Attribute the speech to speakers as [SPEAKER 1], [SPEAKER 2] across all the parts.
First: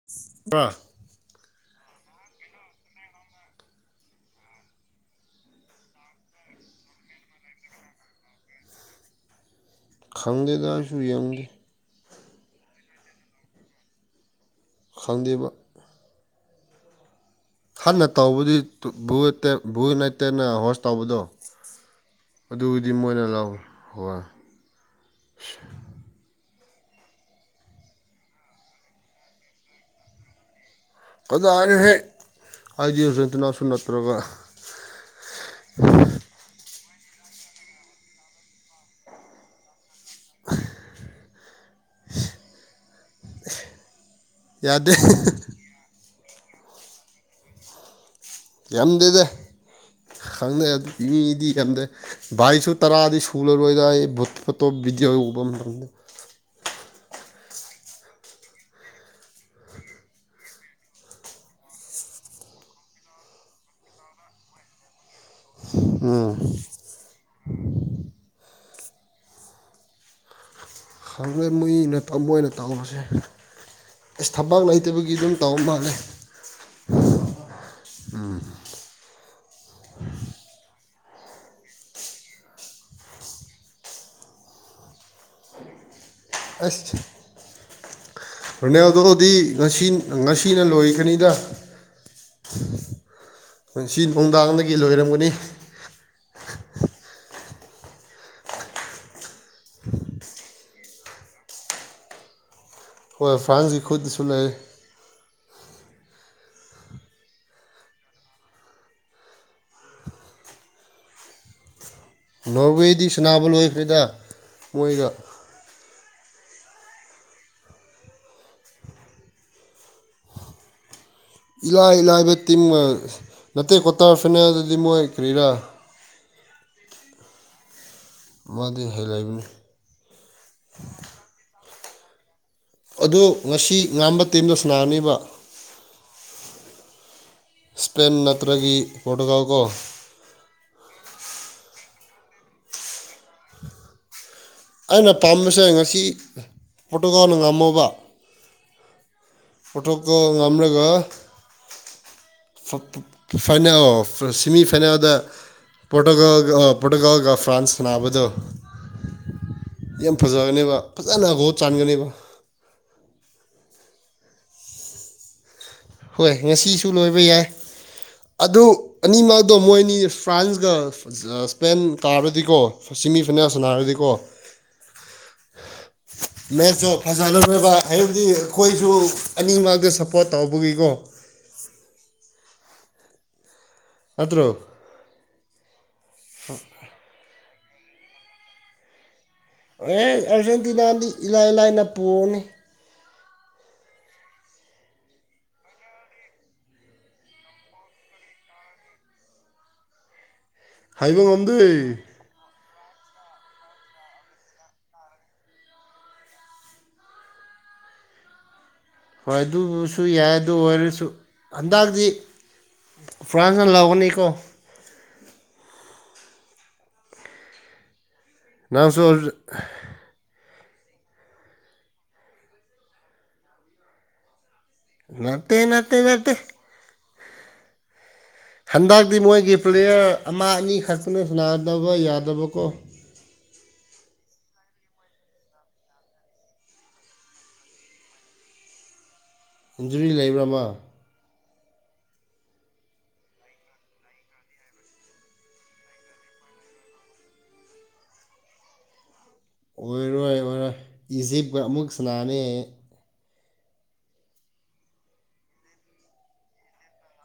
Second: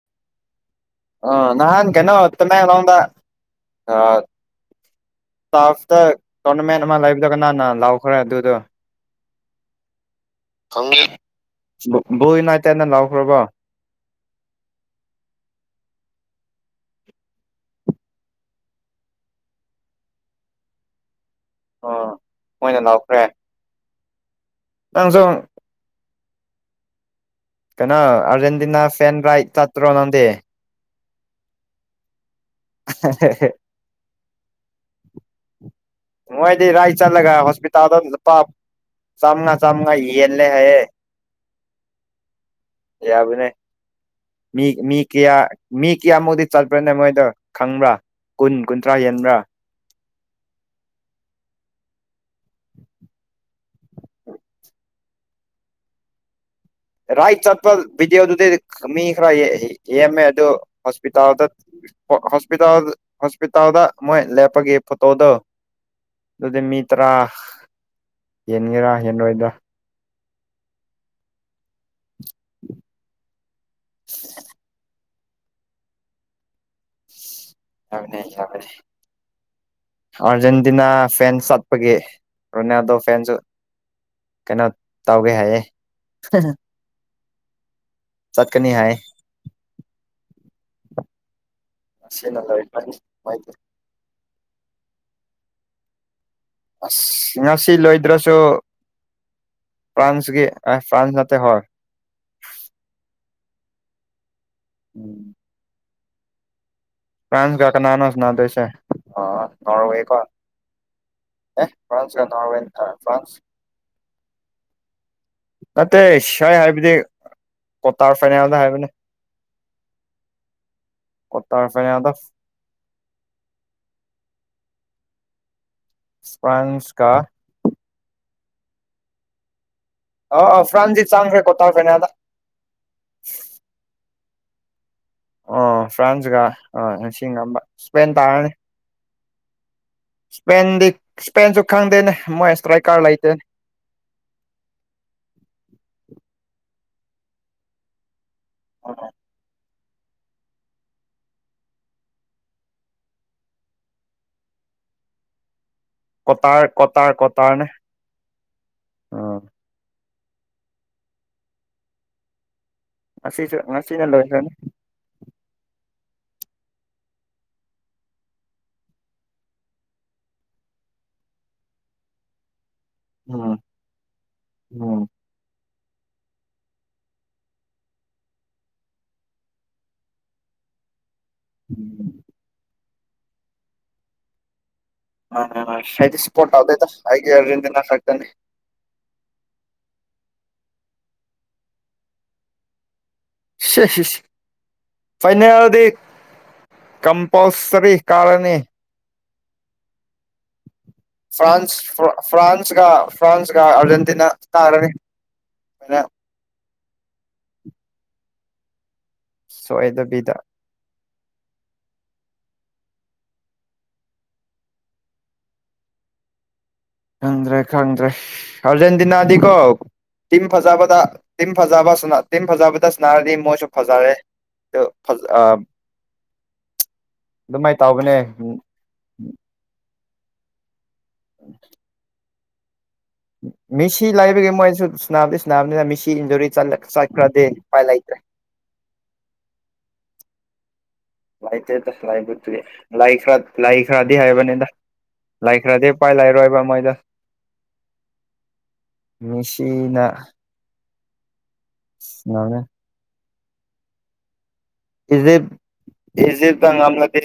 [SPEAKER 1] [unintelligible]
[SPEAKER 2] ꯑ ꯅꯍꯥꯟ ꯀꯩꯅꯣ ꯇꯃꯦꯡꯂꯣꯡꯗ ꯑ ꯇꯥꯜꯁꯇ ꯇꯣꯔꯅꯃꯦꯟ ꯑꯃ ꯂꯩꯕꯗꯨ ꯀꯅꯅ ꯂꯧꯈ꯭ꯔꯦ ꯑꯗꯨꯗꯨ
[SPEAKER 1] ꯈꯪꯗꯦꯗꯥꯁꯨ ꯌꯦꯡꯗꯦ
[SPEAKER 2] ꯏꯁ ꯕꯣꯏ ꯅꯥꯏꯠꯇꯦꯅ ꯂꯥꯎꯈ꯭ꯔꯕꯣ
[SPEAKER 1] ꯈꯪꯗꯦꯕ ꯈꯟꯅ ꯇꯧꯕꯗꯤ ꯇꯨ ꯚꯨꯠꯇꯦ ꯚꯨꯜ ꯅꯠꯇꯩꯅ ꯍꯣꯁ ꯇꯧꯕꯗꯨ ꯑꯗꯨꯕꯨꯗꯤ ꯃꯣꯏꯅ ꯂꯧꯔꯦ ꯍꯣꯏ
[SPEAKER 2] ꯅꯪꯖꯨꯟ ꯀꯩꯅꯣ ꯑꯔꯖꯦꯟꯇꯤꯅꯥ ꯐꯦꯟ ꯔ ꯇ ꯔꯣ ꯅꯗꯦ [inaudible]
[SPEAKER 1] ꯀꯗꯥ ꯑꯅꯤ ꯍꯥꯏ ꯑꯗꯤꯁ ꯏꯇꯅ ꯁꯅꯠꯇ꯭ꯔꯒ [inaudible]
[SPEAKER 2] ꯃꯣꯏꯗꯤ ꯔꯥꯏ ꯆꯠꯂꯒ ꯍꯣꯁꯄꯤꯇꯥꯜꯗ ꯂꯨꯄꯥ ꯆꯥꯝꯃꯉꯥ ꯆꯥꯝꯃꯉꯥ ꯌꯦꯜꯂꯦ ꯍꯥꯏꯌꯦ ꯌꯥꯕꯅꯦ ꯃꯤ
[SPEAKER 1] ꯌꯥꯗꯦ
[SPEAKER 2] ꯃꯤ ꯀꯌꯥ ꯃꯤ ꯀꯤꯌꯥꯃꯨꯛꯗꯤ ꯆꯠꯄ꯭ꯔꯅꯦ ꯃꯣꯏꯗꯨ ꯈꯪꯕ꯭ꯔꯥ ꯀꯨꯟ ꯀꯨꯟꯊ꯭ꯔꯥ
[SPEAKER 1] ꯌꯥꯝꯗꯦꯗ
[SPEAKER 2] ꯍꯦꯟꯕ꯭ꯔꯥ
[SPEAKER 1] ꯈꯪꯅꯩ ꯑꯗꯨ ꯃꯤꯗꯤ ꯌꯥꯝꯗꯦ [inaudible] ꯚꯥꯏꯁꯨ ꯇꯔꯥꯗꯤ ꯁꯨꯨꯔꯔꯣꯏꯗ ꯑꯩ ꯚꯨꯠ ꯐꯣꯠꯇꯣ ꯕꯤꯗꯤꯑꯣ ꯎꯕ ꯃꯇꯝꯗ
[SPEAKER 2] ꯔꯥꯏꯠ ꯆꯠꯄ ꯕꯤꯗꯤꯑꯣꯗꯨꯗꯤ ꯑꯈ ꯃꯤ ꯈꯔ ꯌꯦ ꯌꯦꯝꯃꯦ ꯑꯗꯨ ꯍꯣꯁꯄꯤꯇꯥꯜꯗ ꯍꯣ ꯍꯣꯁꯄꯤꯇꯥꯜ ꯍꯣꯁꯄꯤꯇꯥꯜꯗ ꯃꯣꯏ ꯂꯦꯞꯄꯒꯤ ꯐꯣꯇꯣꯗꯣ
[SPEAKER 1] ꯎꯝ
[SPEAKER 2] ꯑꯗꯨꯗꯤ ꯃꯤ ꯇꯔꯥ ꯌꯦꯟꯒꯦꯔꯥ ꯌꯦꯦꯟꯔꯣꯏꯗ꯭ꯔ
[SPEAKER 1] ꯈꯪꯉꯦ ꯃꯏꯅ ꯃꯣꯏꯅ ꯇꯧꯕꯁꯦ ꯑꯦꯁ ꯊꯕꯛ ꯂꯩꯇꯕꯒꯤ [inaudible] ꯏꯗꯨꯝ ꯇꯧꯕ ꯃꯥꯜꯂꯦ ꯍꯨ
[SPEAKER 2] ꯆꯅꯤ ꯆꯅꯤ [inaudible] ꯑꯔꯖꯦꯟꯇꯤꯅꯥ ꯐꯦꯟ ꯆꯠꯄꯒꯤ ꯔꯣꯅꯥꯜꯗꯣ ꯐꯦꯟꯁꯨ ꯀꯩꯅꯣ ꯇꯧꯒꯦ ꯍꯥꯏꯌꯦ
[SPEAKER 1] ꯑꯁ
[SPEAKER 2] ꯆꯠꯀꯅꯤ ꯍꯥꯏꯌꯦ
[SPEAKER 1] ꯔꯣꯅꯦꯜꯗꯣꯗꯤ ꯉꯁꯤ ꯉꯁꯤꯅ ꯂꯣꯏꯈ꯭ꯔꯅꯤꯗ
[SPEAKER 2] ꯃꯁꯦꯜꯅ ꯂꯥꯏꯔꯤ ꯀꯟꯁ ꯄꯥꯏꯗꯦ
[SPEAKER 1] ꯄꯨꯟꯁꯤ ꯅꯨꯡꯗꯥꯡꯗꯒꯤ ꯂꯣꯏꯔꯝꯒꯅꯤ
[SPEAKER 2] ꯑꯁ ꯉꯁꯤ ꯂꯣꯏꯗ꯭ꯔꯁꯨ ꯐ꯭ꯔꯥꯟꯁꯀꯤ ꯑꯦ ꯐ꯭ꯔꯥꯟꯁ ꯅꯠꯇꯦ ꯍꯣꯏ
[SPEAKER 1] ꯍꯣꯏ ꯐ꯭ꯔꯥꯟꯁꯀꯤ ꯈꯨꯠꯇꯁꯨ ꯂꯩ
[SPEAKER 2] ꯎꯝ ꯐ꯭ꯔꯥꯟꯁꯒ ꯀꯅꯥꯅꯣ ꯁꯥꯟꯅꯗꯣꯢꯁꯦ ꯑ ꯅꯣꯔꯋꯦꯒ ꯑꯦ ꯐ꯭ꯔꯥꯟꯁ ꯀ ꯅꯣꯔꯋꯦ ꯇ
[SPEAKER 1] ꯅꯣꯔꯋꯦꯗꯤ
[SPEAKER 2] ꯐ꯭ꯔꯥꯟꯁ
[SPEAKER 1] ꯁꯥꯟꯅꯕ ꯂꯣꯏꯈ꯭ꯔꯦꯗ ꯃꯣꯏꯒ
[SPEAKER 2] ꯅꯠꯇꯦ ꯁꯥꯏ ꯍꯥꯏꯕꯗꯤ ꯀ꯭ꯋꯥꯇꯔ ꯐꯥꯏꯅꯦꯜꯗ ꯍꯥꯏꯕꯅꯦ ꯀ꯭ꯋꯥꯇꯔ
[SPEAKER 1] ꯏꯂꯥꯏ
[SPEAKER 2] ꯐꯥꯏꯅꯦꯜꯗ
[SPEAKER 1] ꯏꯂꯥꯏꯕ ꯇꯤꯝ ꯅꯇꯦ ꯀ꯭ꯋꯥꯇꯔ ꯐꯥꯏꯅꯦꯜꯗꯗꯤ ꯃꯣꯏ ꯀꯔꯤꯔꯥ
[SPEAKER 2] ꯐ꯭ꯔꯥꯟꯁ ꯀ
[SPEAKER 1] ꯃꯥꯗꯤ ꯍꯩ ꯂꯩꯕꯅꯤ [inaudible]
[SPEAKER 2] ꯑꯣ ꯑꯣ ꯐ꯭ꯔꯥꯟꯗꯤ ꯆꯪꯈ꯭ꯔꯦ ꯀꯣꯇꯥꯔ ꯐꯥꯏꯅꯦꯜꯗ
[SPEAKER 1] ꯑꯗꯣ ꯉꯁꯤ ꯉꯝꯕ ꯇꯤꯝꯗꯣ ꯁꯥꯟꯅꯔꯅꯤꯕ
[SPEAKER 2] ꯑꯣ ꯐ꯭ꯔꯥꯟꯁꯒ ꯑ ꯅꯤꯡꯁꯤꯡꯕ ꯏꯁꯄꯦꯟ ꯇꯥꯔꯅꯤ
[SPEAKER 1] ꯅꯠꯇ꯭ꯔꯒꯤ ꯄꯣꯔꯇꯨꯒꯥꯜ ꯀꯣ
[SPEAKER 2] ꯏꯁꯄꯦꯟꯗꯤ ꯏꯁꯄꯦꯟꯁꯨ ꯈꯪꯗꯦꯅꯦ ꯃꯣꯏ ꯏꯁꯇ꯭ꯔꯥꯏꯀꯥꯔ ꯂꯩꯇꯦꯅꯦ
[SPEAKER 1] ꯑꯩꯅ ꯄꯥꯝꯕꯁꯦ ꯉꯁꯤ ꯄꯣꯇꯣꯀꯅ ꯉꯝꯃꯕ
[SPEAKER 2] [inaudible]
[SPEAKER 1] ꯄꯣꯔꯇꯨꯒꯜ ꯉꯝꯂꯒ ꯐꯥꯏꯅꯦꯜ ꯁꯤꯃꯤ ꯐꯥꯏꯅꯥꯜꯗ
[SPEAKER 2] ꯀꯣꯇꯥꯔ
[SPEAKER 1] ꯄꯣꯔꯇꯨꯒꯜ ꯄꯣꯔꯇꯨꯒꯜꯒ ꯐ꯭ꯔꯥꯟꯁ ꯁꯥꯟꯅꯕꯗꯣ
[SPEAKER 2] ꯑꯥ
[SPEAKER 1] ꯌꯥꯝ ꯐꯖꯒꯅꯦꯕ ꯐꯖꯅꯒꯣꯠ ꯆꯥꯟꯒꯅꯦꯕ
[SPEAKER 2] ꯑꯁꯤꯁꯨ ꯉꯁꯤꯅ ꯂꯣꯏꯈ꯭ꯔꯅꯤ
[SPEAKER 1] ꯍꯣꯏ ꯉꯁꯤꯁꯨ ꯂꯣꯏꯕ ꯌꯥꯏ ꯑꯗꯨ ꯑꯅꯤꯃꯛꯗꯣ ꯃꯣꯏꯅꯤ ꯐ꯭ꯔꯥꯟꯁꯒ ꯏꯁꯄꯦꯟ ꯀꯥꯔꯗꯤꯀꯣ ꯁꯤꯃꯤ ꯐꯅꯌꯥꯝ
[SPEAKER 2] ꯎꯝ
[SPEAKER 1] ꯁꯥꯟꯅꯥꯔꯗꯤꯀꯣ
[SPEAKER 2] ꯎꯝ
[SPEAKER 1] ꯃꯦꯖꯣ ꯐꯖꯂꯈꯕ ꯍꯥꯏꯕꯗꯤ ꯑꯈꯣꯏꯁꯨ ꯑꯅꯤꯃꯛꯇ ꯁꯞꯄꯣꯔꯠ ꯇꯧ [unintelligible]
[SPEAKER 2] [inaudible]
[SPEAKER 1] ꯅꯠꯇ꯭ꯔꯣ
[SPEAKER 2] ꯑ ꯁꯥꯏꯟꯇꯤꯁꯄꯣꯔꯠꯇ ꯑꯩꯒꯤ ꯔꯦꯟꯗꯅ ꯐꯦꯛꯇꯅꯤ
[SPEAKER 1] ꯑꯦ ꯑꯥꯔꯖꯦꯟꯇꯤꯅꯥꯗꯤ ꯏꯂꯥꯏ ꯂꯥꯏꯅ ꯄꯣꯒꯅꯤ
[SPEAKER 2] ꯐꯥꯏꯅꯦꯜꯗꯤ ꯀꯝꯄꯜꯁꯔꯤ ꯀꯥꯔꯅꯤ
[SPEAKER 1] ꯍꯥꯏꯕ ꯉꯝꯗꯦ
[SPEAKER 2] ꯐ꯭ꯔꯥꯟꯁ ꯐ꯭ꯔꯥꯟꯁꯒ ꯐ꯭ꯔꯥꯟꯁꯒ ꯑꯔꯖꯦꯟꯇꯤꯅꯥ ꯇꯥꯔꯅꯤ ꯐꯥꯏꯅꯦꯜ
[SPEAKER 1] ꯍꯣꯏ ꯑꯗꯨꯕꯨꯁꯨ
[SPEAKER 2] ꯁꯣꯏꯗꯕꯤꯗ
[SPEAKER 1] ꯌꯥꯏ ꯑꯗꯨ ꯑꯣꯏꯔꯁꯨ ꯍꯟꯗꯛꯗꯤ ꯐ꯭ꯔꯥꯟꯁꯅ ꯂꯥꯎꯒꯅꯤꯀꯣ
[SPEAKER 2] ꯈꯪꯗ꯭ꯔꯦ ꯈꯪꯗ꯭ꯔꯦ
[SPEAKER 1] ꯅꯪꯁꯨ
[SPEAKER 2] ꯑꯔꯖꯦꯟꯇꯤꯅꯥꯗꯤ ꯀꯣ ꯇꯤꯝ ꯐꯖꯕꯗ ꯇꯤꯝ ꯐꯖꯕ ꯇꯤꯝ ꯐꯖꯕꯗ ꯁꯥꯟꯅꯔꯗꯤ ꯃꯣꯏꯁꯨ ꯐꯖꯔꯦ
[SPEAKER 1] ꯅꯠꯇꯦ ꯅꯠꯇꯦ ꯅꯠꯇꯦ
[SPEAKER 2] ꯑꯗꯨꯃꯥꯏ ꯇꯧꯕꯅꯦ
[SPEAKER 1] ꯍꯟꯗꯛꯇꯤ ꯃꯣꯏꯒꯤ ꯄ꯭ꯂꯦꯌꯔ ꯑꯃ ꯑꯅꯤꯈꯛꯇꯅꯦ ꯁꯥꯟꯅꯗꯕ ꯌꯥꯗꯕꯀꯣ
[SPEAKER 2] ꯃꯦꯁꯤ ꯂꯩꯕꯒꯤ ꯃꯣꯏꯁꯨ ꯁꯥꯟꯅꯕꯗꯤ ꯁꯥꯟꯅꯕꯅꯤꯅ ꯃꯦꯁꯤ ꯏꯟꯖꯨꯔꯤ ꯆꯠꯈ꯭ꯔꯗꯤ ꯎꯄꯥꯏ ꯂꯩꯇ꯭ꯔꯦ
[SPEAKER 1] ꯏꯟꯖꯨꯔꯤ ꯂꯩꯕ꯭ꯔꯥꯃ
[SPEAKER 2] ꯂꯥꯏꯇꯦ ꯇꯁ ꯂꯥꯏꯠꯇ ꯂꯥꯏ ꯂꯥꯏ ꯈꯔꯗꯤ ꯍꯥꯏꯕꯅꯤꯅ ꯂꯩꯈ꯭ꯔꯗꯤ ꯎꯄꯥꯏ ꯂꯩꯔꯣꯏꯕ ꯃꯣꯏꯗꯣ
[SPEAKER 1] ꯑꯣꯏꯔꯣꯏ ꯑꯣꯏꯔꯣꯏ ꯏꯖꯤꯞꯀ ꯑꯃꯨꯛ ꯁꯥꯟꯅꯅꯤ
[SPEAKER 2] ꯏꯖꯤꯞ ꯏꯖꯤꯞꯅ ꯉꯝꯂꯗꯤ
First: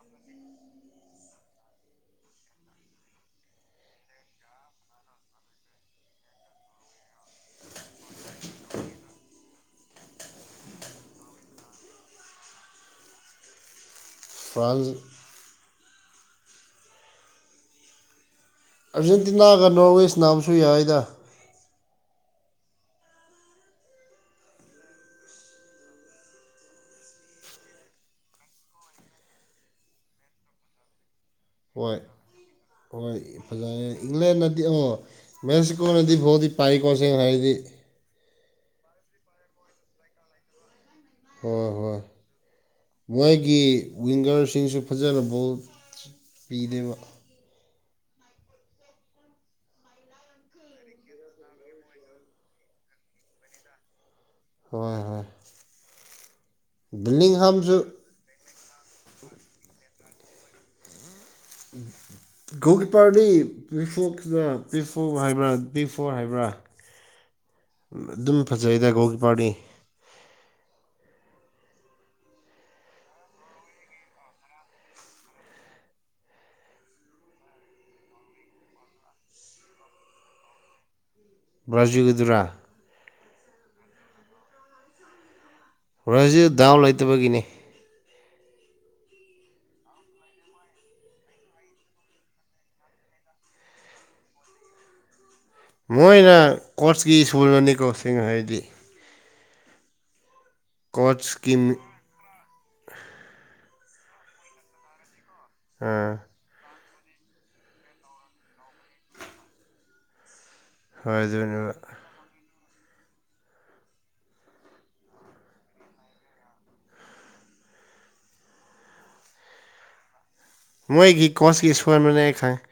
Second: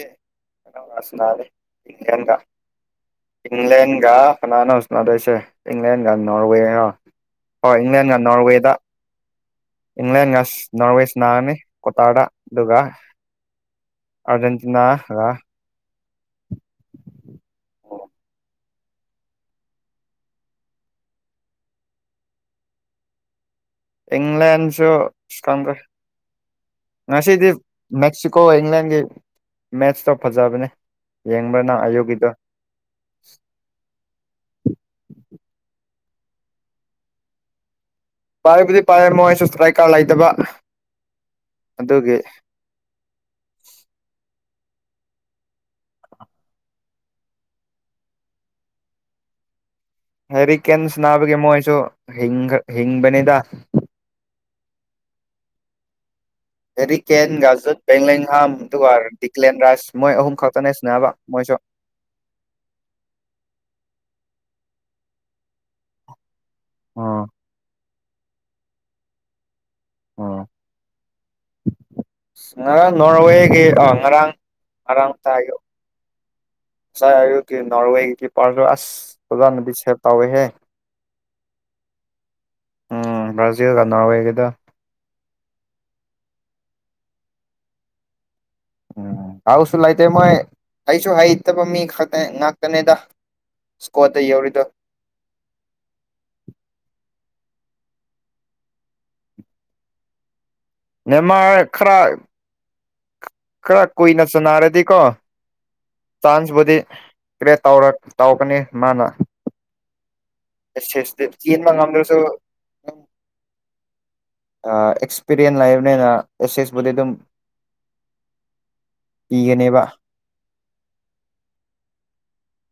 [SPEAKER 2] [unintelligible] ꯏꯪꯂꯦꯟꯒ ꯀꯅꯅꯣ ꯁꯅꯗꯣꯏꯁꯦ ꯏꯪꯂꯦꯟꯒ ꯅꯣꯔꯋꯦꯔꯣ ꯍꯣꯏ ꯏꯪꯂꯦꯟꯅ ꯅꯣꯔꯋꯦꯗ ꯏꯪꯂꯦꯟꯒ ꯅꯣꯔꯋꯦ ꯁꯥꯟꯅꯔꯅꯤ ꯀꯥꯇꯥꯔꯗ ꯑꯗꯨꯒ ꯑꯔꯖꯦꯟꯇꯤꯅꯥ
[SPEAKER 1] ꯐ꯭ꯔꯥꯟꯁ
[SPEAKER 2] ꯒ ꯑꯣ
[SPEAKER 1] ꯑꯥꯔꯖꯦꯟꯇꯤꯅꯥꯒ ꯅꯣꯔꯠ ꯋꯦꯁ ꯅꯥꯕꯁꯨ ꯌꯥꯏꯗ
[SPEAKER 2] ꯏꯪꯂꯦꯟꯁꯨ ꯉꯁꯤꯗꯤ ꯃꯦꯛꯁꯤꯀꯣ ꯏꯪꯂꯟꯒꯤ ꯃꯦꯠꯁꯇꯣ ꯐꯖꯕꯅꯦ ꯌꯦꯡꯕꯔꯥ ꯅꯪ
[SPEAKER 1] ꯍꯣꯏ
[SPEAKER 2] ꯑꯌꯨꯛꯒꯤꯗꯣ
[SPEAKER 1] ꯍꯣꯏ ꯐꯖꯩꯌꯦ ꯏꯪꯂꯦꯟꯅꯗꯤ ꯃꯦꯁꯤꯀꯣ ꯑꯣꯏꯅꯗꯤ ꯕꯣꯜꯗꯤ ꯄꯥꯏꯀꯣ ꯁꯦꯡꯅ ꯍꯥꯏꯗꯤ
[SPEAKER 2] ꯄꯥꯏꯕꯨꯗꯤ ꯄꯥꯏꯌꯦ ꯃꯣꯏꯁꯨ ꯏꯁ꯭ꯀ꯭ꯔꯥꯀ ꯂꯩꯇꯕ
[SPEAKER 1] ꯍꯣꯏ ꯍꯣꯏ
[SPEAKER 2] ꯑꯗꯨꯒꯤ
[SPEAKER 1] ꯃꯣꯏꯒꯤ ꯋꯤꯡꯒꯔꯁꯤꯁꯨ ꯐꯖꯅ ꯕꯣꯜ ꯄꯤꯗꯦꯕ
[SPEAKER 2] ꯍꯥꯏꯔꯤꯛ ꯀꯦꯝꯁ ꯅꯥꯕꯒꯤꯦ ꯃꯣꯏꯁꯨ ꯍꯤꯡꯒ ꯍꯤꯡꯕꯅꯤꯗ
[SPEAKER 1] ꯍꯣꯏ ꯍꯣꯏ
[SPEAKER 2] ꯍꯦꯔꯤ ꯀꯦꯟ ꯖꯠ
[SPEAKER 1] ꯕꯤꯂꯤꯡꯍꯥꯝꯁꯨ
[SPEAKER 2] ꯦꯡꯂ ꯍꯥ [unintelligible] ꯝ ꯑꯗꯨꯒꯔ ꯏꯠꯂꯦꯟꯔꯥꯏꯁ ꯃꯣꯏ ꯑꯍꯨꯝ ꯈꯛꯇꯅꯦ ꯁꯤꯟꯅꯕ ꯃꯣꯏꯁꯨ
[SPEAKER 1] ꯒꯣꯜ ꯀꯤꯞꯄꯔꯗꯤ ꯄꯤꯐꯣꯛꯂ ꯄꯤꯐꯣ ꯍꯥꯏꯕ꯭ꯔꯥ ꯕꯤꯐꯣ ꯍꯥꯏꯕ꯭ꯔꯥ
[SPEAKER 2] ꯑꯣ
[SPEAKER 1] ꯑꯗꯨꯝ ꯐꯖꯩꯗ ꯒꫭꯜ ꯀꯤꯄꯔꯗꯤ
[SPEAKER 2] ꯑꯣ ꯉꯔꯥꯡ ꯅꯣꯔꯋꯦꯒꯤ ꯑ ꯉꯔꯥꯡ ꯉꯔꯥꯡ ꯇꯥꯏꯗꯨ ꯉꯥꯏ ꯑꯌꯨꯛꯀꯤ ꯅꯣꯔꯋꯦꯒꯤ ꯄꯥꯔꯁꯨ ꯑꯁ ꯐꯖꯅꯗꯤ ꯁꯦꯕ ꯇꯧꯋꯦꯍꯦ
[SPEAKER 1] ꯕ꯭ꯔꯖꯨꯒꯤꯗꯨꯔ
[SPEAKER 2] ꯎꯝ ꯕ꯭ꯔꯥꯖꯤꯜꯒ ꯅꯣꯔꯋꯦꯒꯤꯗ
[SPEAKER 1] ꯕ꯭ꯔꯖꯤꯜ ꯗꯥꯎ ꯂꯩꯇꯕꯒꯤꯅꯤ
[SPEAKER 2] ꯎꯝ ꯗꯥꯎꯁꯨ ꯂꯩꯇꯦ ꯃꯣꯏ ꯑꯩꯁꯨ ꯍꯩꯇꯕ ꯃꯤ ꯈꯛꯇ ꯉꯥꯛꯇꯅꯦꯗ ꯏꯁꯀꯣꯗ ꯌꯧꯔꯤꯗꯣ
[SPEAKER 1] ꯃꯣꯏꯅ ꯀꯣꯆꯀꯤ ꯏꯁꯀꯨꯜꯅꯅꯤꯀꫭ ꯁꯦꯡꯡꯅ ꯍꯥꯏꯗꯤ ꯀꯣꯆꯀꯤ
[SPEAKER 2] ꯅꯦꯃꯥꯔ ꯈꯔ ꯈꯔ ꯀꯨꯏꯅ ꯆꯅꯥꯔꯗꯤꯀꯣ
[SPEAKER 1] ꯑꯥ
[SPEAKER 2] ꯆꯥꯟꯁꯕꯨꯗꯤ ꯀ꯭ꯔꯦꯠ ꯇꯧꯔꯛ ꯇꯧꯒꯅꯤ ꯃꯥꯅ
[SPEAKER 1] ꯍꯣꯏ
[SPEAKER 2] ꯑꯦꯁꯦꯁꯇꯤ ꯆꯦꯟꯕ
[SPEAKER 1] ꯑꯗꯨꯅꯦꯕ
[SPEAKER 2] ꯉꯝꯗꯔꯁꯨ ꯑ ꯑꯦꯛꯁꯄꯤꯔꯤꯌꯦꯟ ꯂꯩꯕꯅꯤꯅ ꯑꯦꯁꯤꯁꯕꯨꯗꯤꯗꯨꯝ ꯏꯒꯅꯦꯕ
[SPEAKER 1] ꯃꯣꯏꯒꯤ ꯀꯣꯁꯀꯤ ꯑꯁꯣꯏꯕꯅꯦ ꯑꯩ ꯈꯪꯉꯦ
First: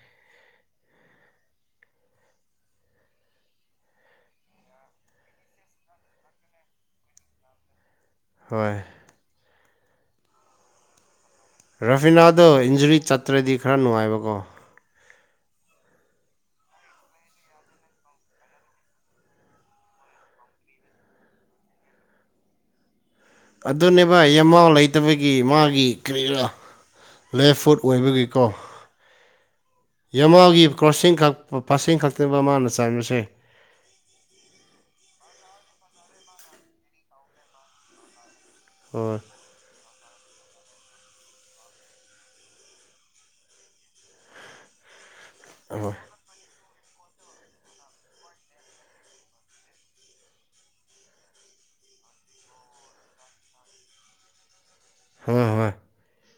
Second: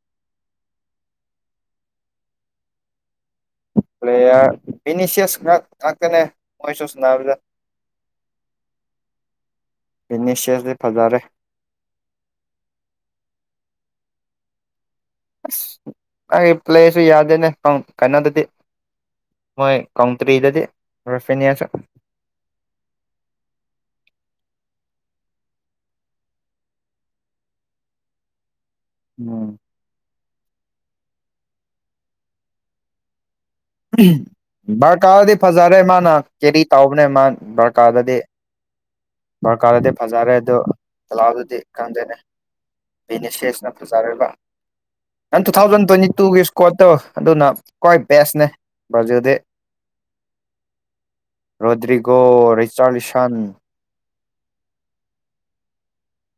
[SPEAKER 2] ꯄ꯭ꯂꯦꯌꯔ ꯕꯤꯅꯤꯁꯤꯌꯁ ꯉꯥꯛ ꯉꯥꯛꯇꯅꯦ ꯃꯣꯏꯁꯨ ꯁꯥꯟꯅꯕꯗꯨ
[SPEAKER 1] ꯍꯣꯏ
[SPEAKER 2] ꯑꯦꯃꯦꯁꯤꯌꯦꯜꯗꯤ ꯐꯖꯔꯦ
[SPEAKER 1] ꯔꯐꯤꯅꯥꯗꯣ ꯏꯟꯖꯨꯔꯤ ꯆꯠꯇ꯭ꯔꯗꯤ ꯈꯔ ꯅꯨꯡꯉꯥꯏꯕꯀꯣ
[SPEAKER 2] ꯑꯁ ꯑꯩꯒꯤ ꯄ꯭ꯂꯦꯁꯨ ꯌꯥꯗꯦꯅꯦ ꯀꯩꯅꯣꯗꯗꯤ ꯃꯣꯏ ꯀꯥꯎꯇꯔꯤꯗꯗꯤ ꯔꯐꯤꯅꯦꯟꯁꯨ
[SPEAKER 1] ꯑꯗꯨꯅꯦꯕ ꯌꯦꯃꯥꯎ ꯂꯩꯇꯕꯒꯤ ꯃꯥꯒꯤ ꯀꯔꯤꯔꯥ ꯂꯦꯞ ꯐꯨꯠ ꯑꯣꯏꯕꯒꯤꯀꯣ
[SPEAKER 2] ꯎꯝ
[SPEAKER 1] ꯌꯃꯥꯜꯒꯤ ꯀ꯭ꯔꯣꯁꯤꯡ ꯈꯛ ꯄꯁꯤꯡ ꯈꯛꯇꯅꯕ ꯃꯥꯅ ꯆꯟꯕꯁꯦ
[SPEAKER 2] ꯎꯝ ꯕꯔꯀꯥꯔꯔꯗꯤ ꯐꯖꯔꯦ ꯃꯥꯅ ꯀꯦꯔꯤ ꯇꯩꯕꯅꯦ ꯃꯥ ꯕꯔꯀꯥꯔꯗꯗꯤ
[SPEAKER 1] ꯍꫭꯏ
[SPEAKER 2] ꯗꯔꯀꯥꯔꯗꯤ ꯐꯖꯔꯦ ꯑꯗꯨ ꯂꯥꯎꯟꯗꯨꯗꯤ ꯈꯪꯗꯦꯅꯦ ꯕꯤꯅꯦꯁꯦꯁꯅ ꯐꯖꯔꯦꯕ ꯅꯪ ꯇꯨ ꯊꯥꯎꯖꯟ ꯇꯨꯋꯦꯟꯇꯤ ꯇꯨꯒꯤ ꯏꯁꯀ꯭ꯋꯥꯠꯇꯣ ꯑꯗꯨꯅ ꯈ꯭ꯋꯥꯏ ꯕꯦꯁꯅꯦ ꯚꯖꯨꯗꯤ ꯔꯣꯗ꯭ꯔꯤꯒꯣ ꯔꯦꯆꯥꯕꯤꯁꯥꯟ
[SPEAKER 1] ꯍꯣꯏ ꯍꯣꯏ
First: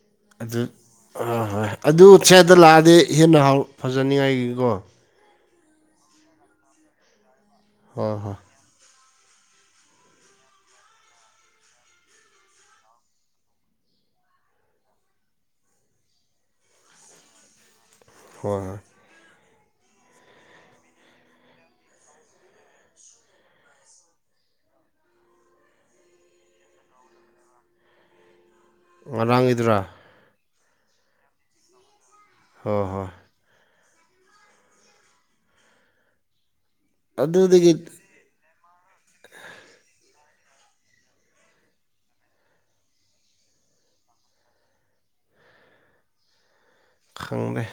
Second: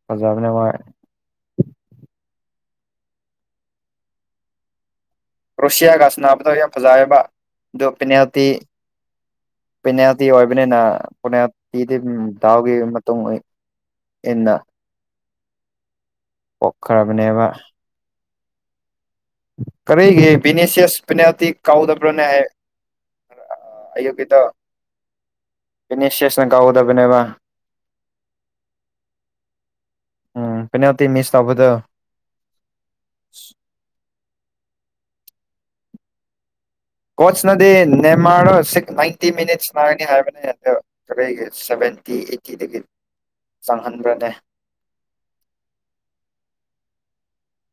[SPEAKER 2] ꯐꯖꯕꯅꯦ
[SPEAKER 1] ꯑꯗꯨ
[SPEAKER 2] ꯃꯣꯏ
[SPEAKER 1] ꯍꫭꯏ ꯍꯣꯏ ꯑꯗꯨ ꯁꯦꯗ ꯂꯥꯛꯑꯗꯤ ꯍꯦꯟꯅ ꯍꯥꯎ ꯐꯖꯅꯤꯡꯉꯥꯏꯒꯤꯀꯣ
[SPEAKER 2] ꯔꯨꯁꯤꯌꯥꯒꯥ ꯁꯥꯟꯅꯕꯗꫭ ꯌꯥꯝ ꯐꯖꯩꯌꯦꯕ
[SPEAKER 1] ꯍꯣꯏ ꯍꯣꯏ
[SPEAKER 2] ꯗꯨꯄꯤꯅꯦꯜꯇꯤ ꯄꯦꯅꯥꯜꯇꯤ ꯑꯣꯏꯕꯅꯤꯅ ꯄꯣꯅꯥꯜꯇꯤꯗꯤꯗꯨꯝ ꯗꯥꯎꯒꯤ ꯃꯇꯨꯡ ꯑꫭꯏ ꯏꯟꯅ ꯄꯣꯛꯈ꯭ꯔꯕꯅꯦꯕ
[SPEAKER 1] ꯍꯣꯏ ꯍꫭꯏ
[SPEAKER 2] ꯈꯔꯤꯒꯤ ꯕꯤꯅꯤꯁꯤꯌ꯭ꯁ ꯄꯦꯅꯥꯜꯇꯤ ꯀꯥꯎꯗꯕꯔꯅꯦꯍꯦ ꯑꯥ ꯑꯌꯨꯛꯀꯤꯗꫭ ꯏꯅꯤꯁꯤꯌ꯭ꯁꯅ ꯀꯥꯎꯒꯗꯕꯅꯦꯕ
[SPEAKER 1] ꯉꯔꯥꯡꯒꯤꯗꯨꯔꯥ
[SPEAKER 2] ꯎꯝ ꯐꯅꯇ ꯃꯤꯁ ꯇꯧꯕꯗꯣ
[SPEAKER 1] ꯍꯣꯏ ꯍꯣꯏ
[SPEAKER 2] ꯀꯣꯆ ꯅꯗꯤ
[SPEAKER 1] ꯑꯗꯨꯗꯒꯤ
[SPEAKER 2] ꯅꯦꯃꯥꯔ ꯁꯤ ꯐꯇꯤ ꯃꯤꯅꯤꯠ ꯂꯥꯡꯅꯤ ꯍꯥꯏꯕꯅꯤ ꯍꯟꯗ ꯁꯚꯦꯟꯇꯤ ꯑꯩꯠꯇꯤꯗꯒꯤ ꯆꯪꯍꯟꯕ꯭ꯔꯅꯦ
[SPEAKER 1] ꯈꯪꯅꯦ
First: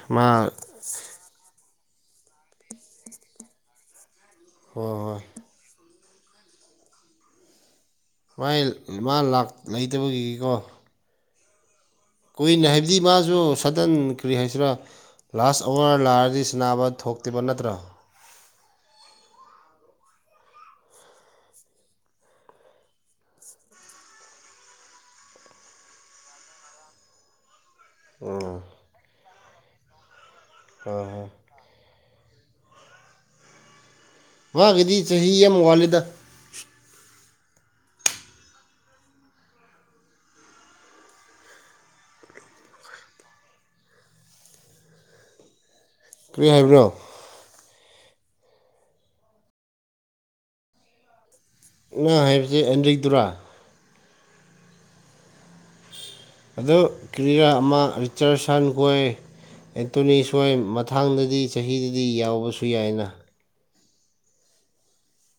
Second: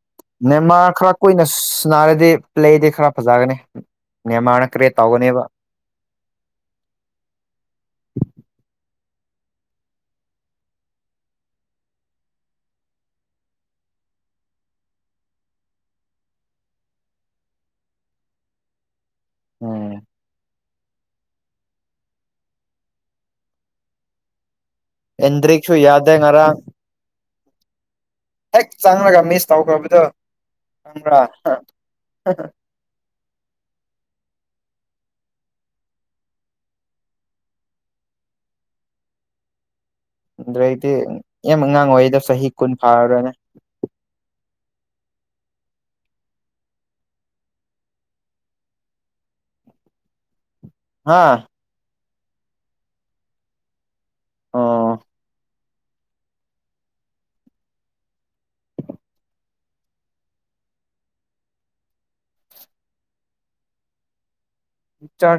[SPEAKER 2] ꯅꯦꯃꯥ ꯈꯔ ꯀꯨꯏꯅ ꯁꯅꯔꯗꯤ ꯄ꯭ꯂꯦꯗꯤ ꯈꯔ ꯐꯖꯒꯅꯤ ꯅꯦꯔꯃꯅ ꯀ꯭ꯔꯤ
[SPEAKER 1] ꯍꯣꯏ ꯍꯣꯏ
[SPEAKER 2] ꯇꯧꯒꯅꯦꯕ
[SPEAKER 1] ꯍꯥꯏ ꯏꯃ ꯂ ꯂꯩꯇꯕꯒꯤꯀꯣ ꯀꯨꯏꯅ ꯍꯥꯏꯕꯗꯤ ꯃꯥꯁꯨ ꯁꯗꯟ ꯀꯔꯤ ꯍꯥꯏꯁꯤꯔꯥ ꯂꯥꯁ ꯑꯋꯥꯔ ꯂꯥꯛꯔꯗꯤ ꯁꯤꯅꯥꯕ ꯊꯣꯛꯇꯕ ꯅꯠꯇ꯭ꯔꯣ
[SPEAKER 2] ꯎꯝ ꯏꯟꯗ꯭ꯔꯔꯤꯛꯁꯨ ꯌꯥꯗꯦ ꯉꯔꯥꯛ
[SPEAKER 1] ꯑꯣ
[SPEAKER 2] ꯆꯪꯪꯂꯒ ꯃꯤꯁ ꯇꯧꯈ꯭ꯔꯕꯗꯣ
[SPEAKER 1] ꯍꯣꯏ
[SPEAKER 2] ꯈꯪꯕ꯭ꯔꯥ
[SPEAKER 1] ꯍꯣꯏ ꯃꯥꯒꯤꯗꯤ ꯆꯍꯤ ꯑꯃ ꯋꯥꯠꯂꯦꯗ
[SPEAKER 2] ꯑꯗꯨꯗꯩꯩꯗꯤ ꯌꯥꯝ ꯑꯉꯥꯡ ꯑꯣꯏꯔꯤꯗ ꯆꯍꯤ ꯀꯨꯟ ꯐꯥꯔꯔꯣꯏꯅꯦ
[SPEAKER 1] ꯀꯔꯤꯏ ꯍꯥꯏꯕ꯭ꯔꯣ
[SPEAKER 2] ꯍꯥꯥ
[SPEAKER 1] ꯉꯥ ꯍꯥꯏꯕꯕꯁꯤꯦ ꯑꯦꯟꯗ꯭ꯔꯤꯗꯨꯔꯥ
[SPEAKER 2] ꯑꯣ
[SPEAKER 1] ꯑꯗꯨ ꯀ꯭ꯔꯤꯔ ꯑꯃ ꯔꯤꯆꯔ ꯁꯟ ꯀꯣꯏ ꯑꯦꯟꯇꯣꯅꯤ ꯁ꯭ꯋꯥꯣꯏ ꯃꯊꯥꯡꯗꯗꯤ ꯆꯍꯤꯗꯗꯤ ꯌꯥꯎꯕꯁꯨ ꯌꯥꯏꯅ
[SPEAKER 2] ꯆ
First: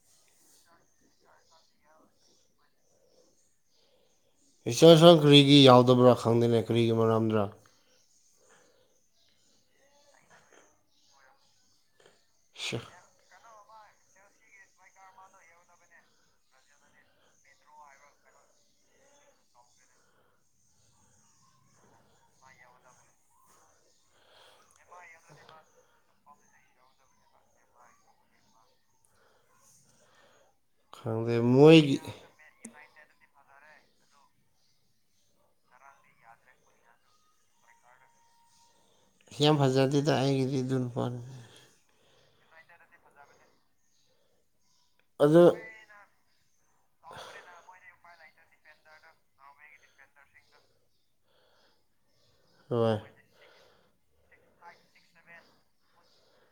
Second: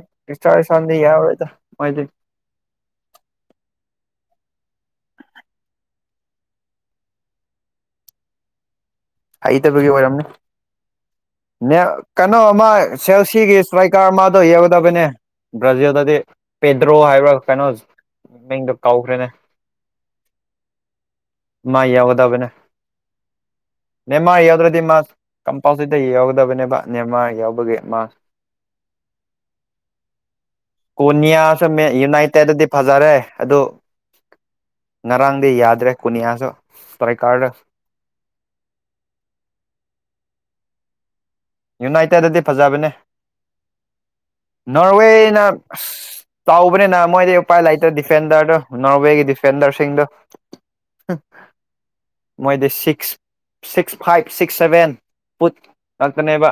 [SPEAKER 2] ꯆ ꯏꯁꯥꯟꯗꯤ ꯌꯥꯎꯔꯣꯏꯗ ꯃꯥꯏꯗꯤ
[SPEAKER 1] ꯏꯆꯔ ꯁꯥꯡ ꯀꯔꯤꯒꯤ ꯌꯥꯎꯗꯕ꯭ꯔꯥ ꯈꯪꯗꯦꯅ ꯀꯔꯤꯒꯤ ꯃꯔꯝꯗ꯭ꯔꯥ
[SPEAKER 2] ꯍꯩꯇꯕꯒꯤ ꯑꯣꯏꯔꯝꯅꯤ ꯅ ꯀꯩꯅꯣꯃ
[SPEAKER 1] ꯁꯤꯌꯥ
[SPEAKER 2] ꯁꯦꯜꯁꯤꯒꯤ ꯁꯥꯏꯀꯥꯔ ꯃꯥꯗꯣ ꯌꯦꯛꯒꯗꯕꯅꯦ ꯕ꯭ꯔꯥꯖꯤꯜꯗꯗꯤ ꯄꯦꯗ꯭ꯔꯣ ꯍꯥꯏꯔꯥ ꯀꯩꯅꯣ ꯃꯤꯡꯗꯣ ꯀꯥꯎꯈ꯭ꯔꯦꯅꯦ ꯃꯥ ꯌꯥꯎꯒꯗꯕꯅꯦ ꯅꯦꯝꯃꯥ ꯌꯥꯎꯗ꯭ꯔꯗꯤ ꯃꯥꯁ ꯀꯝꯄꯥꯜꯁꯤꯗ ꯌꯥꯎꯒꯗꯕꯅꯦꯕ ꯅꯦꯃꯥ ꯌꯥꯎꯕꯒꯤ ꯃꯥꯁ
[SPEAKER 1] ꯈꯪꯗꯦ
[SPEAKER 2] ꯀꯅꯤꯌꯥꯁ
[SPEAKER 1] ꯃꯣꯏꯒꯤ
[SPEAKER 2] ꯌꯅꯥꯏ ꯑꯦ ꯑꯗꯨꯗꯤ ꯐꯖꯔꯦ ꯑꯗꯨ ꯉꯔꯥꯡꯗꯤ ꯌꯥꯗ꯭ꯔꯦ ꯀꯨꯅꯤꯌꯥꯁꯨ ꯄꯔꯤꯀꯥꯔꯗ
[SPEAKER 1] ꯌꯥꯝ ꯐꯖꯥꯗꯤꯗ ꯍꯥꯏꯒꯔꯤ ꯑꯗꯨꯅ ꯄꯔ
[SPEAKER 2] ꯌꯨꯅꯥꯏꯇꯦꯗꯗꯤ ꯐꯖꯕꯅꯦ
[SPEAKER 1] ꯑꯗꯨ
[SPEAKER 2] ꯅꯣꯔꯋꯦꯅ ꯑ ꯆꯥꯎꯕꯅꯤꯅ ꯃꯣꯏꯗꯤ ꯎꯄꯥꯏ ꯂꯩꯇꯦ ꯗꯤꯐꯦꯟꯗꯔꯗꯨꯣ ꯅꯣꯔꯋꯦꯒꯤ ꯗꯤꯐꯦꯟꯗꯔꯁꯤꯡꯗꯨꯣ ꯎ ꯃꯣꯏꯗꯤ
[SPEAKER 1] ꯍꯣꯏ ꯍꯣꯏ
[SPEAKER 2] six six five six seven ꯅꯦꯕ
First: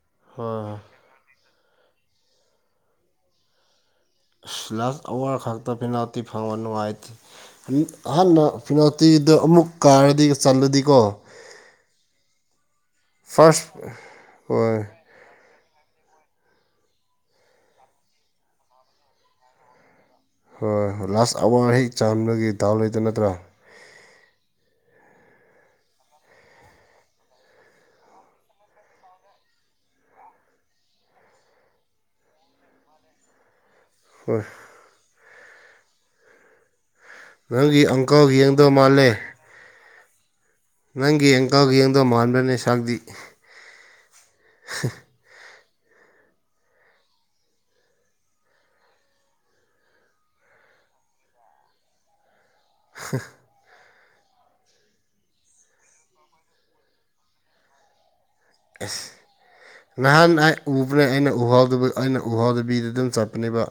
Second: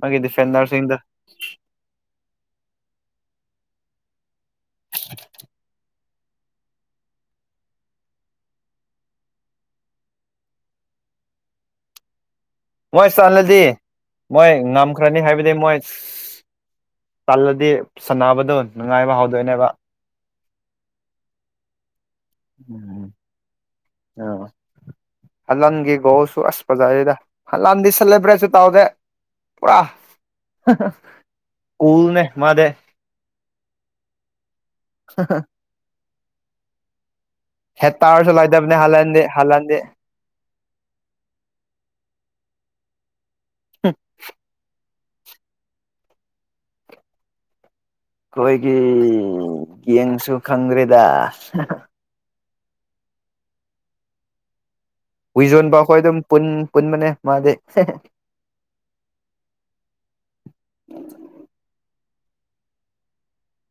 [SPEAKER 2] ꯃꯥꯒꯤ ꯗꯤꯐꯦꯟꯗꯔ
[SPEAKER 1] ꯍꯣꯏ
[SPEAKER 2] ꯁꯤꯁꯤꯡꯗ
[SPEAKER 1] ꯑ ꯂꯥꯁ ꯑꯋꯥꯔ ꯈꯛꯇ ꯄꯦꯅꯥꯜꯇꯤ ꯐꯪꯕ ꯅꯨꯡꯉꯥꯏꯇꯦ ꯑꯍꯅ ꯐꯤꯅꯥꯜꯇꯤꯗ ꯑꯃꯨꯛ ꯀꯥꯔꯗꯤ ꯆꯜꯂꯗꯤꯀꯣ
[SPEAKER 2] ꯃꯣꯏ ꯆꯠꯂꯗꯤ
[SPEAKER 1] ꯐꯥꯔꯁ
[SPEAKER 2] ꯃꯣꯏ
[SPEAKER 1] ꯍꯣꯏ
[SPEAKER 2] ꯉꯝ ꯈ꯭ꯔꯅꯤ ꯍꯥꯏꯕꯗꯤ ꯃꯣꯏ ꯆꯜꯂꯗꯤ ꯁꯥꯟꯅꯕꯗꯨꯣ ꯅꯨꯡꯉꯥꯏꯕ ꯍꯧꯗꯣꯏꯅꯦꯕ
[SPEAKER 1] ꯍꯣꯏꯣꯏ ꯂꯥꯁ ꯑꯋꯥꯔ ꯍꯦꯛ ꯆꯥꯟꯕꯒꯤ ꯗꯥꯎ ꯂꯩꯇ
[SPEAKER 2] ꯎꯝ
[SPEAKER 1] ꯅꯠꯇ꯭ꯔꯥ
[SPEAKER 2] ꯑ ꯍꯜꯂꯟꯒꯤ ꯒꯣꯁꯨ ꯑꯁꯄꯖꯗ ꯍꯜꯂꯟꯗꯤ ꯁꯦꯂꯦꯕ꯭ꯔꯦꯠꯁꯨ ꯇꯧꯗꯦ ꯄꯨꯔꯥ ꯀꯜꯅꯦ ꯃꯥꯗ
[SPEAKER 1] ꯍꯣꯏ
[SPEAKER 2] [unintelligible]
[SPEAKER 1] ꯅꯪꯒꯤ
[SPEAKER 2] ꯍꯦꯠ
[SPEAKER 1] ꯑꯪꯀꯜꯒꯤ ꯌꯦꯡꯗꯧ
[SPEAKER 2] ꯇꯋꯥꯔꯁꯨꯂꯥꯏꯗꯕꯅꯦ
[SPEAKER 1] ꯃꯥꯜꯂꯦ
[SPEAKER 2] ꯍꯜꯂꯥꯟꯗꯤ ꯍꯂꯥꯟꯗꯤ
[SPEAKER 1] ꯅꯪꯒꯤ ꯑꯪꯀꯜꯒ ꯌꯦꯡꯗꯧ ꯃꯥꯟꯕꯅꯦ ꯁꯥꯛꯇ
[SPEAKER 2] ꯎꯝ
[SPEAKER 1] ꯍꯨ
[SPEAKER 2] ꯑꯩꯈꯣꯏꯒꯤ ꯌꯦꯡꯁꯨ ꯈꯪꯗ꯭ꯔꯦꯗ
[SPEAKER 1] [unintelligible]
[SPEAKER 2] ꯍꯨꯏꯖꯣꯟꯕ ꯑꯩꯈꯣꯏ ꯑꯗꯨꯝ ꯄꯨꯟꯕꯅꯦ ꯃꯥꯗꯤ
[SPEAKER 1] ꯑ ꯅꯍꯥꯟ ꯎꯕꯅꯦ ꯑꯩꯅ ꯎꯍꯥꯎꯗꯨ ꯑꯩꯅ ꯎꯍꯥꯎꯗꯕꯤꯗ ꯑꯗꯨꯝ ꯆꯠꯄꯅꯦꯕ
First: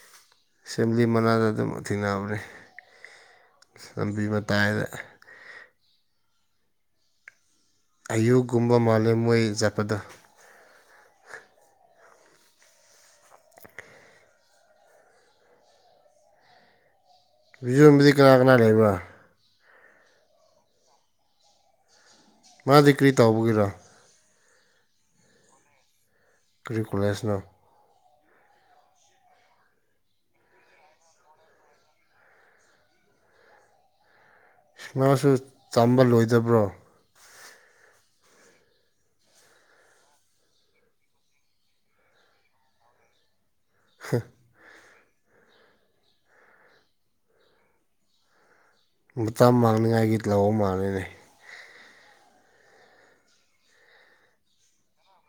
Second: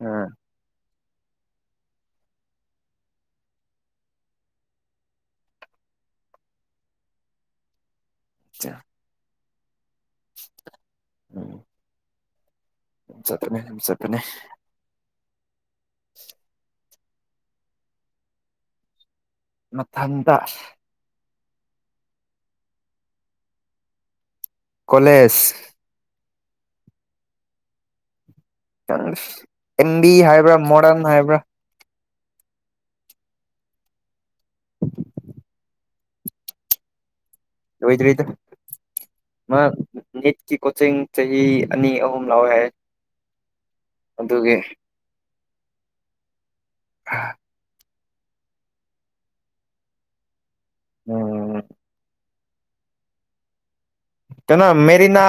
[SPEAKER 2] ꯎꯝ
[SPEAKER 1] ꯑꯦꯁꯦꯝꯕ꯭ꯂꯤ ꯃꯅꯥꯗ ꯑꯗꯨꯝ ꯊꯦꯡꯅꯕꯅꯤ ꯂꯝꯕꯤ ꯃꯇꯥꯏꯗ ꯑꯌꯨꯛꯀꯨꯝꯕ ꯃꯥꯂꯦꯝ ꯃꯣꯏ ꯖꯠꯄꯗ
[SPEAKER 2] ꯎꯝ ꯍ ꯆꯠꯅꯦ ꯍꯝ ꯆꯠꯇꯅꯦ [unintelligible]
[SPEAKER 1] ꯕꯤꯖꯣꯕꯨꯗꯤ ꯀꯅꯥ ꯀꯅꯥ ꯂꯩꯕ꯭ꯔ
[SPEAKER 2] ꯃꯊꯪꯗ
[SPEAKER 1] ꯃꯥꯗꯤ ꯀꯔꯤ ꯇꯥꯎꯧꯕꯒꯤꯔꯣ
[SPEAKER 2] ꯀꯣꯂꯦꯖ
[SPEAKER 1] ꯀꯔꯤꯀꯨꯂꯔꯁꯅꯣ
[SPEAKER 2] ꯑꯦꯝꯕꯤ ꯍꯥꯏꯕ꯭ꯔꯥ ꯃꯣꯗꯔꯟ ꯍꯥꯏꯕ꯭ꯔꯥ
[SPEAKER 1] ꯁꯃꯁꯨ ꯇꯝꯕ ꯂꯣꯏꯗꯕ꯭ꯔꯣ
[SPEAKER 2] ꯑꯣꯏꯣꯏꯗꯔꯤꯗ ꯃꯥ ꯅꯦꯠꯀꯤ ꯀꯣꯆꯤꯡ ꯆꯍꯤ ꯑꯅꯤ ꯑꯍꯨꯝ ꯂꯥꯛꯑꯣ ꯍꯥꯏꯦ ꯑꯗꯨꯗꯨꯦ ꯑ
[SPEAKER 1] ꯃꯇꯥ ꯃꯥꯡꯅꯤꯡꯉꯥꯏꯒꯤ ꯂꯧꯕ ꯃꯥꯡꯜꯂꯤꯅꯦ
[SPEAKER 2] ꯎꯝ ꯀꯅꯣ ꯃꯦꯔꯤꯅꯥ